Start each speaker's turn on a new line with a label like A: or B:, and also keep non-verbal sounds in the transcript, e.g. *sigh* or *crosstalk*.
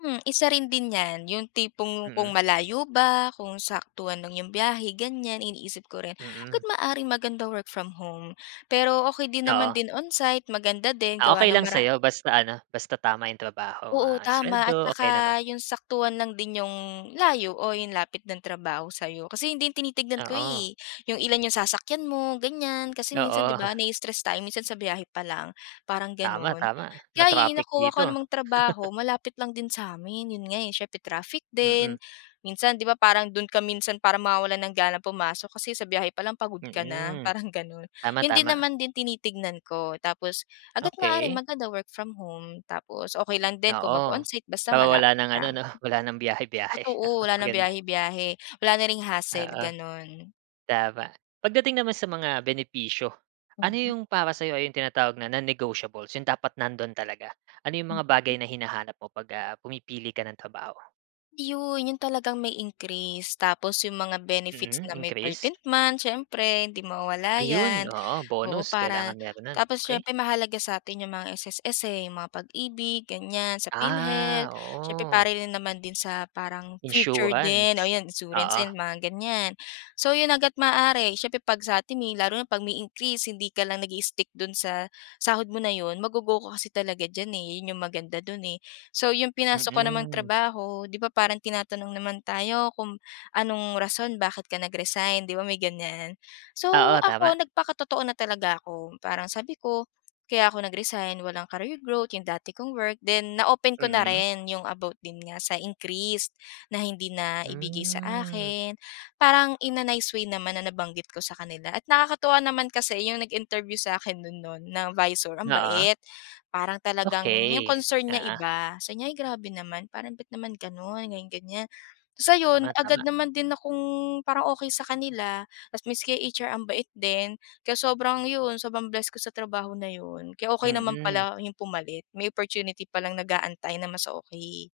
A: Mm, isa rin din yan, yung tipong kung
B: Mm.
A: malayo ba, kung saktuhan lang yung biyahe ganyan, iniisip ko rin, agad
B: Mm.
A: maaaring maganda work from home, pero okey din naman
B: Oo.
A: din on site maganda din
B: Ah,
A: gawa
B: okey
A: ng
B: lang
A: mara
B: sayo basta ano, basta tama yung trabaho
A: Oo,
B: ah
A: tama at
B: sweldo okey naman.
A: saka yung saktuhan lang din yung layo o yung lapit ng trabaho sayo, kasi yun din tinitignan ko
B: Oo.
A: eh. Yung ilan yung sasakyan mo ganyan, kasi minsan di
B: Oo.
A: ba na stress tayo minsan sa biyahe pa lang, parang ganun.
B: Tama-tama
A: Kaya yun
B: ma-traffic
A: nakuha
B: dito.
A: ko namang
B: *laughs*
A: trabaho malapit lang din sa'min yun nga eh, siyempre traffic din,
B: Mm.
A: minsan di ba parang dun ka minsan para mawawalan ng ganang pumasok kasi sa biyahe palang pagod ka na?
B: Mm,
A: Parang ganun, yun din
B: tama-tama.
A: naman din tinitignan ko tapos, hangga't maaari
B: Okey.
A: maganda work from home, tapos okey lang din kung mag
B: Oo,
A: onsite basta
B: para wala
A: malapit
B: ng ano
A: lang.
B: no wala ng biyahe-biyahe
A: Totoo
B: *chuckles*
A: wala ng
B: maganda.
A: biyahe-biyahe wala na ring hassle
B: Oo.
A: ganun.
B: Tama. Pagdating naman sa mga benepisyo, ano
A: Mm.
B: yung para sa'yo ay yung tinatawag na non-negotiables, yung dapat nandun talaga ano yung mga
A: Mm.
B: bagay na hinahanap mo pag, ah, pumipili ka ng trabaho?
A: Yun yun talagang may increase tapos yung mga benefits
B: Mm,
A: na may
B: increase.
A: 13th month siyempre hindi mawawala
B: Ayun,
A: yan
B: oo,
A: oo
B: bonus kailangan
A: para
B: meron nun,
A: tapos
B: okey.
A: siyempre mahalaga sa'tin yung mga SSS eh, yung mga Pag-ibig ganyan sa Philhealth,
B: Ah,
A: siyempre para
B: oo.
A: rin naman din sa parang future din o
B: Insurance,
A: yun insurance
B: oo.
A: din mga ganyan. So yun hangga't maaari, syempre pag sa'tin, eh, lalo na pag may increase hindi ka lang nag i-stick dun sa sahod mo na yun ma go-go mo kasi talaga dyan eh, yun yung maganda dun eh. So yung pinasok ko namang
B: Mm.
A: trabaho di ba parang tinatanong naman tayo kung anong rason bakit ka nag-resign di ba may ganyan. So
B: Oo, tama.
A: ako nagpakatotoo na talaga ako, parang sabi ko, kaya ako nag-resign walang career growth yung dati kong work then na open ko na
B: Mm.
A: rin yung about din nga sa increase na hindi na ibigay sa
B: Hmm.
A: akin, parang in a nice way naman na nabanggit ko sa kanila at nakakatuwa naman kasi yung nag-interview sa akin nun nun na visor ang
B: Oo.
A: bait. Parang talagang yung
B: Okey,
A: concern niya
B: oo.
A: iba sabi niya ay grabe naman parang bat naman ganun? Ganyan-ganyan. So yun agad
B: Tama-tama.
A: naman din akong parang okey sa kanila tas miski HR ang bait din kaya sobrang yun, sobrang bless ko sa trabaho na yun kaya okey naman
B: Mm.
A: pala yung pumalit may opportunity palang nag-aantay na mas okey.